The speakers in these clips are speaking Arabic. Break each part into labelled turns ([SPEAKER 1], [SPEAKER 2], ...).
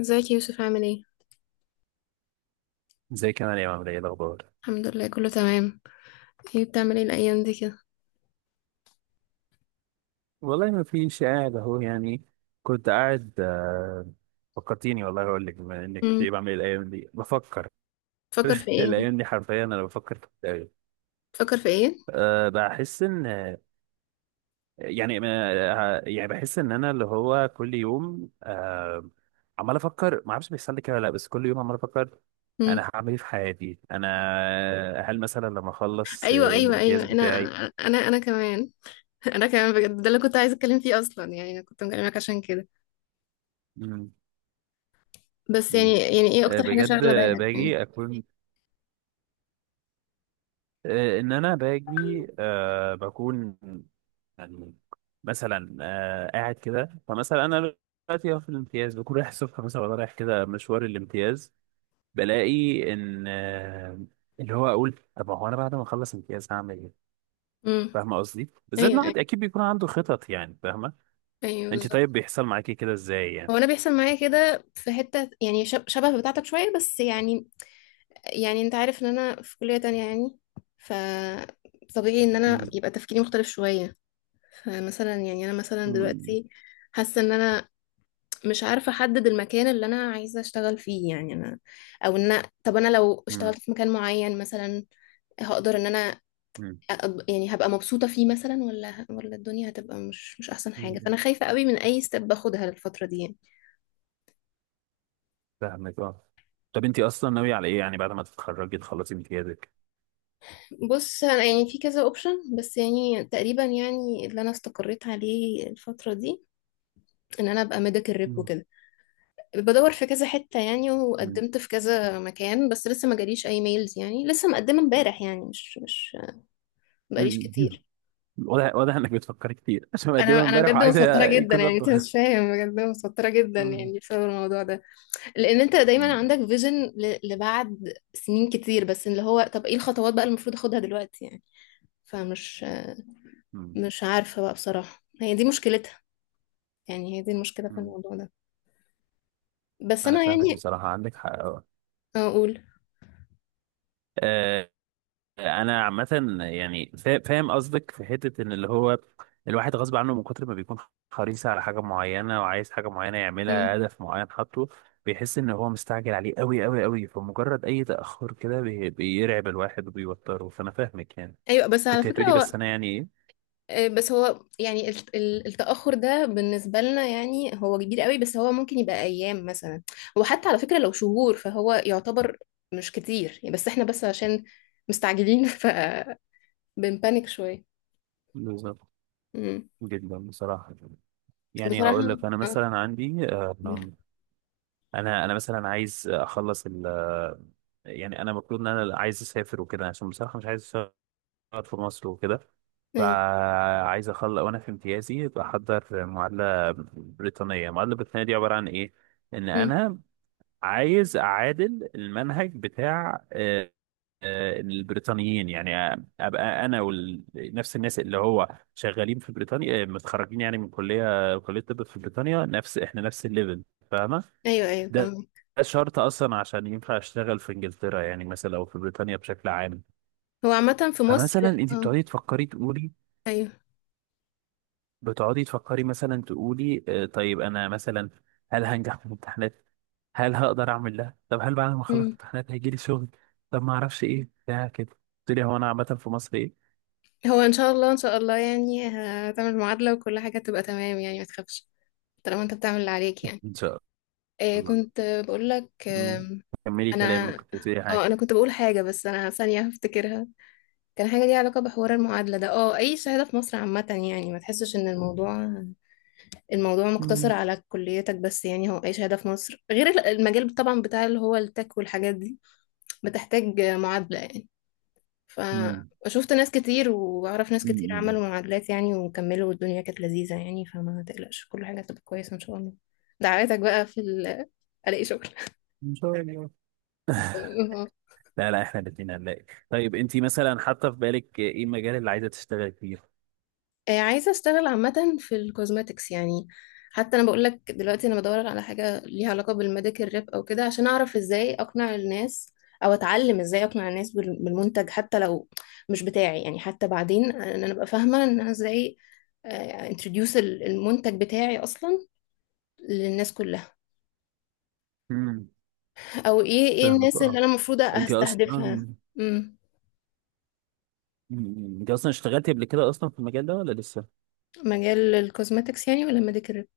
[SPEAKER 1] ازيك يا يوسف، عامل ايه؟
[SPEAKER 2] زي كمان يا عامل ايه الاخبار.
[SPEAKER 1] الحمد لله كله تمام. بتعمل ايه الايام دي كده؟
[SPEAKER 2] والله ما فيش قاعد اهو يعني. كنت قاعد فكرتيني والله اقول لك بما انك ايه
[SPEAKER 1] امم.
[SPEAKER 2] بعمل إيه الايام دي بفكر.
[SPEAKER 1] تفكر في ايه؟
[SPEAKER 2] الايام دي حرفيا انا بفكر في التأويل.
[SPEAKER 1] تفكر في ايه؟
[SPEAKER 2] أه بحس ان يعني بحس ان انا اللي هو كل يوم أه عمال افكر، ما اعرفش بيحصل لي كده ولا لا، بس كل يوم عمال افكر
[SPEAKER 1] امم.
[SPEAKER 2] انا هعمل ايه في حياتي انا. هل مثلا لما اخلص
[SPEAKER 1] ايوه ايوه ايوه.
[SPEAKER 2] الامتياز
[SPEAKER 1] انا
[SPEAKER 2] بتاعي؟
[SPEAKER 1] انا انا كمان. انا كمان بجد ده اللي كنت عايزه اتكلم فيه اصلا، يعني انا كنت مكلمك عشان كده.
[SPEAKER 2] مم.
[SPEAKER 1] بس يعني
[SPEAKER 2] مم.
[SPEAKER 1] يعني ايه
[SPEAKER 2] آه،
[SPEAKER 1] اكتر حاجه
[SPEAKER 2] بجد
[SPEAKER 1] شاغله بالك يعني؟
[SPEAKER 2] باجي اكون، آه، ان انا باجي، آه، بكون يعني مثلا، آه، قاعد كده. فمثلا انا دلوقتي أهو في الامتياز بكون رايح الصبح مثلا، وأنا رايح كده مشوار الامتياز بلاقي ان، آه، اللي هو اقول طب هو انا بعد ما اخلص امتياز هعمل ايه؟
[SPEAKER 1] امم.
[SPEAKER 2] فاهمه قصدي؟ بالذات
[SPEAKER 1] ايوه
[SPEAKER 2] إن
[SPEAKER 1] ايوه
[SPEAKER 2] الواحد اكيد بيكون عنده خطط يعني، فاهمه؟
[SPEAKER 1] ايوه
[SPEAKER 2] انت
[SPEAKER 1] بالظبط.
[SPEAKER 2] طيب بيحصل معاكي كده ازاي
[SPEAKER 1] هو
[SPEAKER 2] يعني؟
[SPEAKER 1] انا بيحصل معايا كده في حته، يعني شبه بتاعتك شويه بس يعني. يعني انت عارف ان انا في كليه تانية يعني، ف طبيعي ان انا
[SPEAKER 2] مم.
[SPEAKER 1] يبقى تفكيري مختلف شويه. فمثلا يعني انا مثلا
[SPEAKER 2] مم.
[SPEAKER 1] دلوقتي حاسه ان انا مش عارفه احدد المكان اللي انا عايزه اشتغل فيه، يعني انا او ان طب انا لو
[SPEAKER 2] مم.
[SPEAKER 1] اشتغلت في مكان معين مثلا هقدر ان انا
[SPEAKER 2] مم.
[SPEAKER 1] يعني هبقى مبسوطه فيه مثلا، ولا الدنيا هتبقى مش احسن حاجه.
[SPEAKER 2] مم.
[SPEAKER 1] فانا خايفه قوي من اي ستيب باخدها الفتره دي يعني.
[SPEAKER 2] فاهمك اه. طب انت اصلا ناويه على ايه يعني بعد ما تتخرجي تخلصي امتيازك؟
[SPEAKER 1] بص، انا يعني في كذا اوبشن، بس يعني تقريبا يعني اللي انا استقريت عليه الفتره دي ان انا ابقى ميديكال ريب
[SPEAKER 2] مم.
[SPEAKER 1] وكده. بدور في كذا حتة يعني، وقدمت في كذا مكان، بس لسه ما جاليش اي ميلز يعني، لسه مقدمة امبارح يعني، مش بقاليش
[SPEAKER 2] مم.
[SPEAKER 1] كتير.
[SPEAKER 2] واضح واضح انك بتفكر كتير عشان مقدمها
[SPEAKER 1] انا
[SPEAKER 2] امبارح
[SPEAKER 1] بجد
[SPEAKER 2] وعايزه
[SPEAKER 1] متوترة جدا
[SPEAKER 2] يكون
[SPEAKER 1] يعني، انت
[SPEAKER 2] رده.
[SPEAKER 1] مش فاهم، بجد متوترة جدا
[SPEAKER 2] مم.
[SPEAKER 1] يعني بسبب الموضوع ده، لان انت دايما عندك
[SPEAKER 2] مم.
[SPEAKER 1] فيجن لبعد سنين كتير. بس اللي هو طب ايه الخطوات بقى اللي المفروض اخدها دلوقتي يعني؟ فمش
[SPEAKER 2] مم.
[SPEAKER 1] مش عارفة بقى بصراحة. هي دي مشكلتها، يعني هي دي المشكلة في
[SPEAKER 2] مم.
[SPEAKER 1] الموضوع ده. بس
[SPEAKER 2] انا
[SPEAKER 1] انا
[SPEAKER 2] فاهمك
[SPEAKER 1] يعني
[SPEAKER 2] بصراحه، عندك حق أه.
[SPEAKER 1] اقول.
[SPEAKER 2] آه، انا عامه يعني فاهم قصدك في حته ان اللي هو الواحد غصب عنه من كتر ما بيكون حريص على حاجه معينه وعايز حاجه معينه يعملها،
[SPEAKER 1] مم.
[SPEAKER 2] هدف معين حاطه، بيحس ان هو مستعجل عليه قوي قوي قوي، فمجرد اي تاخر كده بيرعب الواحد وبيوتره. فانا فاهمك يعني.
[SPEAKER 1] ايوه بس على
[SPEAKER 2] كنت
[SPEAKER 1] فكرة
[SPEAKER 2] هتقولي
[SPEAKER 1] هو،
[SPEAKER 2] بس انا يعني ايه.
[SPEAKER 1] بس هو يعني التأخر ده بالنسبة لنا يعني هو كبير قوي، بس هو ممكن يبقى أيام مثلا. وحتى على فكرة لو شهور فهو يعتبر مش كتير يعني، بس احنا بس عشان مستعجلين فبنبانك شوية.
[SPEAKER 2] بالظبط.
[SPEAKER 1] مم.
[SPEAKER 2] جدا بصراحه. يعني هقول
[SPEAKER 1] بصراحة
[SPEAKER 2] لك انا
[SPEAKER 1] اه.
[SPEAKER 2] مثلا عندي، انا مثلا عايز اخلص ال، يعني انا المفروض ان انا عايز اسافر وكده، عشان بصراحه مش عايز اشتغل في مصر وكده.
[SPEAKER 1] ايوه.
[SPEAKER 2] فعايز اخلص وانا في امتيازي بحضر معادله بريطانيه. المعادله البريطانيه دي عباره عن ايه؟ ان
[SPEAKER 1] مم.
[SPEAKER 2] انا عايز اعادل المنهج بتاع، البريطانيين يعني، ابقى انا ونفس الناس اللي هو شغالين في بريطانيا، آه، متخرجين يعني من كليه كليه طب في بريطانيا، نفس احنا نفس الليفل، فاهمه.
[SPEAKER 1] ايوه ايوه
[SPEAKER 2] ده
[SPEAKER 1] فاهمة.
[SPEAKER 2] ده شرط اصلا عشان ينفع اشتغل في انجلترا يعني مثلا، او في بريطانيا بشكل عام.
[SPEAKER 1] هو عامة في مصر.
[SPEAKER 2] فمثلا انت
[SPEAKER 1] اه.
[SPEAKER 2] بتقعدي تفكري تقولي،
[SPEAKER 1] ايوه.
[SPEAKER 2] بتقعدي تفكري مثلا تقولي، آه، طيب انا مثلا هل هنجح في الامتحانات؟ هل هقدر اعمل ده؟ طب هل بعد ما اخلص
[SPEAKER 1] مم.
[SPEAKER 2] امتحانات هيجي لي شغل؟ طب ما اعرفش ايه بتاع كده. قلت لي هو انا عامه في مصر ايه.
[SPEAKER 1] هو ان شاء الله، ان شاء الله يعني هتعمل معادلة وكل حاجة تبقى تمام يعني، ما تخافش طالما انت بتعمل اللي عليك يعني.
[SPEAKER 2] ان شاء الله. الله.
[SPEAKER 1] كنت بقول لك.
[SPEAKER 2] مم. كملي
[SPEAKER 1] انا
[SPEAKER 2] كلامك، كنت بتقولي
[SPEAKER 1] اه انا
[SPEAKER 2] حاجة.
[SPEAKER 1] كنت بقول حاجه، بس انا ثانيه هفتكرها. كان حاجه ليها علاقه بحوار المعادله ده. اه، اي شهاده في مصر عامه يعني، ما تحسش ان الموضوع مقتصر
[SPEAKER 2] مم.
[SPEAKER 1] على كليتك بس، يعني هو اي شهاده في مصر غير المجال طبعا بتاع اللي هو التك والحاجات دي بتحتاج معادله يعني.
[SPEAKER 2] مم.
[SPEAKER 1] فشفت ناس كتير واعرف ناس كتير
[SPEAKER 2] مم.
[SPEAKER 1] عملوا معادلات يعني وكملوا والدنيا كانت لذيذه يعني، فما تقلقش كل حاجه هتبقى كويسه ان شاء الله. دعواتك بقى في الاقي شغل.
[SPEAKER 2] ان شاء الله. لا لا، احنا الاثنين هنلاقي. طيب انت مثلا حاطه في بالك ايه المجال اللي عايزه تشتغلي فيه؟
[SPEAKER 1] عايزة اشتغل عامة في الكوزماتكس يعني. حتى انا بقول لك دلوقتي انا بدور على حاجة ليها علاقة بالميديكال ريب او كده عشان اعرف ازاي اقنع الناس، او اتعلم ازاي اقنع الناس بالمنتج حتى لو مش بتاعي يعني، حتى بعدين ان انا ابقى فاهمة ان انا ازاي انتروديوس المنتج بتاعي اصلا للناس كلها،
[SPEAKER 2] امم.
[SPEAKER 1] او ايه
[SPEAKER 2] فاهمك
[SPEAKER 1] الناس اللي
[SPEAKER 2] اه.
[SPEAKER 1] انا المفروض
[SPEAKER 2] انت
[SPEAKER 1] هستهدفها.
[SPEAKER 2] اصلا.
[SPEAKER 1] امم.
[SPEAKER 2] مم. انت اصلا اشتغلتي قبل كده اصلا في المجال ده ولا لسه؟
[SPEAKER 1] مجال الكوزماتكس يعني ولا الميديكال ريب؟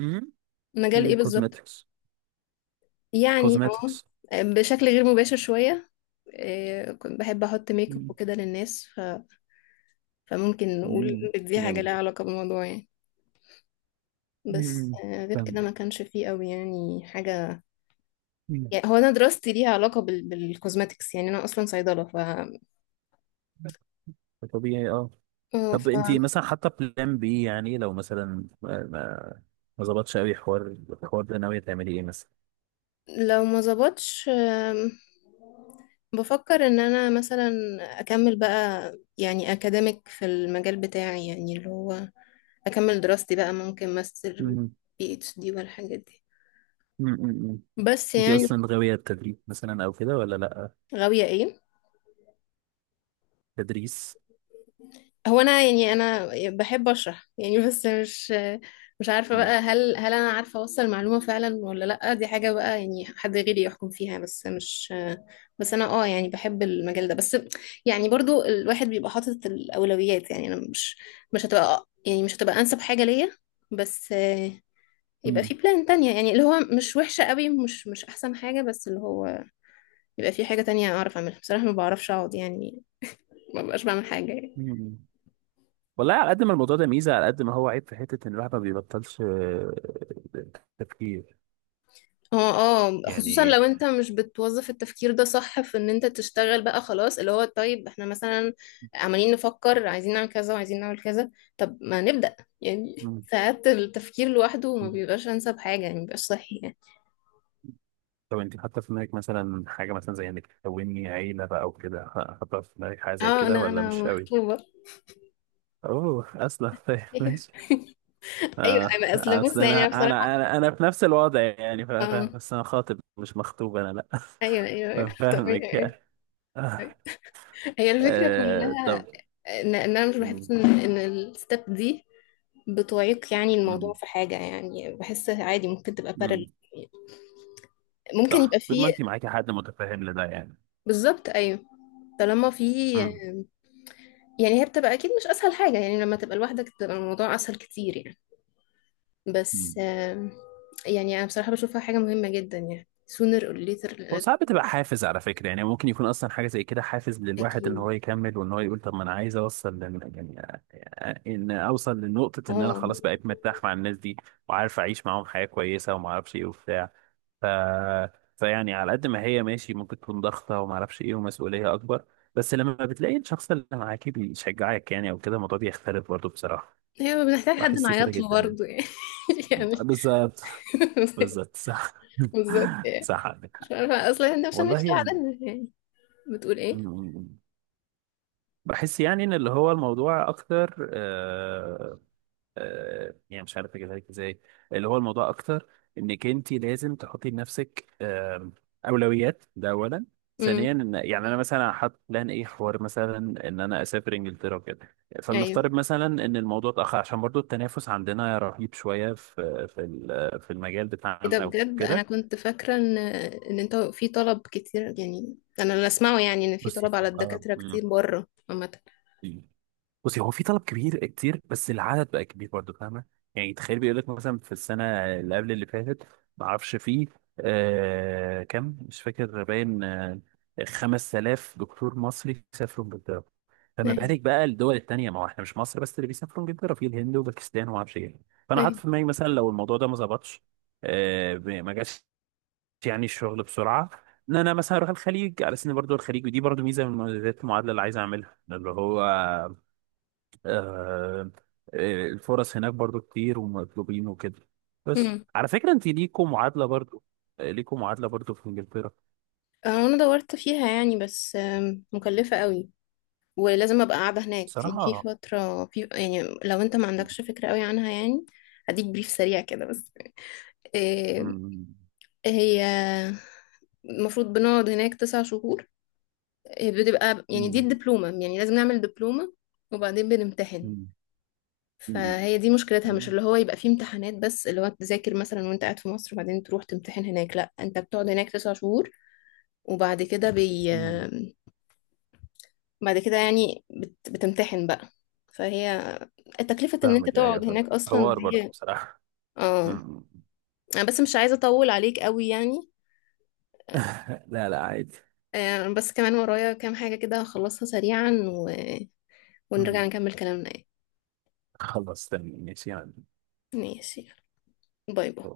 [SPEAKER 2] امم.
[SPEAKER 1] مجال ايه بالظبط؟
[SPEAKER 2] كوزماتكس.
[SPEAKER 1] يعني
[SPEAKER 2] كوزماتكس.
[SPEAKER 1] اه بشكل غير مباشر شوية. إيه، كنت بحب احط ميك اب وكده للناس، ف... فممكن نقول
[SPEAKER 2] امم.
[SPEAKER 1] إن دي حاجه
[SPEAKER 2] جامد.
[SPEAKER 1] لها علاقه بالموضوع يعني. بس
[SPEAKER 2] امم.
[SPEAKER 1] غير كده
[SPEAKER 2] فاهمك.
[SPEAKER 1] ما كانش فيه قوي يعني حاجه.
[SPEAKER 2] مم.
[SPEAKER 1] يعني هو انا دراستي ليها علاقه بال... بالكوزماتكس يعني، انا اصلا صيدله. ف
[SPEAKER 2] طبيعي اه.
[SPEAKER 1] آه،
[SPEAKER 2] طب انت مثلا حاطه بلان بي يعني لو مثلا، ما ظبطش قوي حوار الحوار ده، ناوية تعملي ايه مثلا؟
[SPEAKER 1] فلو ما ظبطش بفكر ان انا مثلا اكمل بقى، يعني اكاديميك في المجال بتاعي، يعني اللي هو اكمل دراستي بقى ممكن ماستر،
[SPEAKER 2] مم.
[SPEAKER 1] بي اتش دي والحاجات دي.
[SPEAKER 2] مم. مم.
[SPEAKER 1] بس
[SPEAKER 2] انتي
[SPEAKER 1] يعني
[SPEAKER 2] اصلا غاوية التدريب مثلا او كده ولا لا؟
[SPEAKER 1] غاوية ايه؟
[SPEAKER 2] تدريس.
[SPEAKER 1] هو انا يعني انا بحب اشرح يعني، بس مش عارفه
[SPEAKER 2] مم.
[SPEAKER 1] بقى هل انا عارفه اوصل معلومه فعلا ولا لا. دي حاجه بقى يعني حد غيري يحكم فيها. بس مش، بس انا اه يعني بحب المجال ده بس يعني، برضو الواحد بيبقى حاطط الاولويات، يعني انا مش، مش هتبقى يعني، مش هتبقى انسب حاجه ليا. بس يبقى في
[SPEAKER 2] مم.
[SPEAKER 1] بلان تانية يعني، اللي هو مش وحشة قوي، مش أحسن حاجة، بس اللي هو يبقى في حاجة تانية أعرف أعملها. بصراحة ما بعرفش أقعد يعني، ما بقاش بعمل حاجة.
[SPEAKER 2] مم. والله على قد ما الموضوع ده ميزة، على قد ما هو عيب في حتة ان الواحد ما بيبطلش، تفكير
[SPEAKER 1] اه اه، خصوصا
[SPEAKER 2] يعني.
[SPEAKER 1] لو انت مش بتوظف التفكير ده صح في ان انت تشتغل بقى، خلاص اللي هو طيب احنا مثلا عمالين نفكر، عايزين نعمل كذا وعايزين نعمل كذا. طب ما نبدأ يعني.
[SPEAKER 2] مم.
[SPEAKER 1] ساعات التفكير لوحده ما بيبقاش انسب حاجة يعني، مبيبقاش صحي يعني.
[SPEAKER 2] طب انت حاطة في دماغك مثلا حاجة مثلا زي انك تكوني عيلة بقى او كده؟ حاطة في دماغك حاجة زي
[SPEAKER 1] اه،
[SPEAKER 2] كده
[SPEAKER 1] انا
[SPEAKER 2] ولا
[SPEAKER 1] انا
[SPEAKER 2] مش قوي؟
[SPEAKER 1] مخطوبة.
[SPEAKER 2] اوه، اصلا ماشي.
[SPEAKER 1] ايوه
[SPEAKER 2] اه
[SPEAKER 1] انا اصل بص
[SPEAKER 2] اصل
[SPEAKER 1] يعني،
[SPEAKER 2] انا
[SPEAKER 1] أنا
[SPEAKER 2] انا،
[SPEAKER 1] بصراحة
[SPEAKER 2] انا في نفس الوضع يعني
[SPEAKER 1] اه.
[SPEAKER 2] فاهم. بس انا خاطب مش مخطوب انا، لا.
[SPEAKER 1] ايوه ايوه أيوة.
[SPEAKER 2] فاهمك
[SPEAKER 1] طبيعي.
[SPEAKER 2] يعني. آه.
[SPEAKER 1] هي الفكرة
[SPEAKER 2] آه. طب.
[SPEAKER 1] كلها إن انا مش
[SPEAKER 2] مم.
[SPEAKER 1] بحس ان الستep دي بتعيق يعني الموضوع
[SPEAKER 2] مم.
[SPEAKER 1] في حاجة، يعني بحس عادي ممكن تبقى بارل.
[SPEAKER 2] مم.
[SPEAKER 1] ممكن يبقى
[SPEAKER 2] صح، طول
[SPEAKER 1] فيه.
[SPEAKER 2] ما انت معاكي حد متفاهم لده يعني.
[SPEAKER 1] بالظبط أيوه، طالما فيه،
[SPEAKER 2] مم.
[SPEAKER 1] يعني هي بتبقى أكيد مش أسهل حاجة، يعني لما تبقى لوحدك بتبقى الموضوع أسهل كتير يعني. بس
[SPEAKER 2] مم.
[SPEAKER 1] يعني أنا بصراحة بشوفها حاجة مهمة جدا يعني، sooner or later لازم.
[SPEAKER 2] وساعات بتبقى حافز على فكرة. يعني ممكن يكون أصلا حاجة زي كده حافز للواحد إن هو
[SPEAKER 1] أكيد.
[SPEAKER 2] يكمل، وإن هو يقول طب ما أنا عايز أوصل يعني، آه، إن أوصل لنقطة إن أنا
[SPEAKER 1] اه،
[SPEAKER 2] خلاص بقيت مرتاح مع الناس دي، وعارف أعيش معاهم حياة كويسة وما أعرفش إيه وبتاع ف... فيعني على قد ما هي ماشي ممكن تكون ضغطة وما اعرفش ايه ومسؤولية اكبر، بس لما بتلاقي الشخص اللي معاك بيشجعك يعني او كده، الموضوع بيختلف برضه بصراحة.
[SPEAKER 1] هي بنحتاج حد
[SPEAKER 2] بحس كده
[SPEAKER 1] نعيط له
[SPEAKER 2] جدا.
[SPEAKER 1] برضه يعني. يعني
[SPEAKER 2] بالظبط. بالظبط صح.
[SPEAKER 1] بالظبط يعني.
[SPEAKER 2] صح عندك حق.
[SPEAKER 1] مش عارفة أصلا احنا عشان
[SPEAKER 2] والله
[SPEAKER 1] مش
[SPEAKER 2] يعني.
[SPEAKER 1] لوحدنا يعني. بتقول
[SPEAKER 2] م-
[SPEAKER 1] ايه؟
[SPEAKER 2] م- م. بحس يعني ان اللي هو الموضوع اكتر، يعني مش عارف اجيبها لك ازاي. اللي هو الموضوع اكتر انك انت لازم تحطي لنفسك، اولويات، ده اولا. ثانيا
[SPEAKER 1] امم.
[SPEAKER 2] ان، يعني انا مثلا حاطط بلان ايه حوار مثلا، ان انا اسافر انجلترا وكده. فلنفترض مثلا ان الموضوع اتاخر، عشان برضو التنافس عندنا رهيب شويه في المجال
[SPEAKER 1] ايه ده،
[SPEAKER 2] بتاعنا
[SPEAKER 1] بجد انا
[SPEAKER 2] وكده.
[SPEAKER 1] كنت فاكره ان انت في طلب كتير يعني. انا اللي اسمعه يعني ان في
[SPEAKER 2] بصي
[SPEAKER 1] طلب
[SPEAKER 2] هو،
[SPEAKER 1] على الدكاتره كتير بره عامه.
[SPEAKER 2] مم. بصي هو في طلب كبير كتير، بس العدد بقى كبير برضه، فاهمه. يعني تخيل بيقول لك مثلا في السنه اللي قبل اللي فاتت، ما اعرفش فيه، آه كم مش فاكر، باين آه 5,000 دكتور مصري سافروا انجلترا. فما
[SPEAKER 1] ايوه
[SPEAKER 2] بالك بقى الدول التانيه، ما هو احنا مش مصر بس اللي بيسافروا انجلترا، في الهند وباكستان وما اعرفش ايه. فانا حاطط
[SPEAKER 1] ايوه.
[SPEAKER 2] في دماغي مثلا لو الموضوع ده ما ظبطش، آه ما جاش يعني الشغل بسرعه، ان انا مثلا اروح الخليج على سن برضه. الخليج ودي برضه ميزه من مميزات المعادله اللي عايز اعملها، اللي هو، آه، الفرص هناك برضو كتير، ومطلوبين وكده. بس
[SPEAKER 1] امم.
[SPEAKER 2] على فكرة انت ليكوا معادلة برضو، آه، ليكوا معادلة برضو في انجلترا.
[SPEAKER 1] انا دورت فيها يعني، بس مكلفه قوي ولازم ابقى قاعده هناك يعني في
[SPEAKER 2] بصراحة
[SPEAKER 1] فتره، في يعني لو انت ما عندكش فكره قوي عنها يعني، هديك بريف سريع كده بس. آه،
[SPEAKER 2] مم،
[SPEAKER 1] هي المفروض بنقعد هناك 9 شهور. بتبقى يعني دي
[SPEAKER 2] مم،
[SPEAKER 1] الدبلومه، يعني لازم نعمل دبلومه وبعدين بنمتحن.
[SPEAKER 2] مم، مم،
[SPEAKER 1] فهي دي مشكلتها، مش اللي هو يبقى فيه امتحانات بس اللي هو تذاكر مثلا وانت قاعد في مصر وبعدين تروح تمتحن هناك، لا انت بتقعد هناك 9 شهور، وبعد كده
[SPEAKER 2] مم.
[SPEAKER 1] بعد كده يعني بتمتحن بقى. فهي تكلفة ان انت
[SPEAKER 2] فاهمك
[SPEAKER 1] تقعد
[SPEAKER 2] ايوه، فاهم
[SPEAKER 1] هناك اصلا
[SPEAKER 2] حوار برضو
[SPEAKER 1] دي.
[SPEAKER 2] بصراحة.
[SPEAKER 1] اه
[SPEAKER 2] مم.
[SPEAKER 1] انا بس مش عايزة اطول عليك قوي يعني.
[SPEAKER 2] لا لا عادي.
[SPEAKER 1] بس كمان ورايا كام حاجة كده هخلصها سريعا و... ونرجع
[SPEAKER 2] مم.
[SPEAKER 1] نكمل كلامنا يعني.
[SPEAKER 2] خلاص تمام ماشي يعني.
[SPEAKER 1] ماشي. باي باي.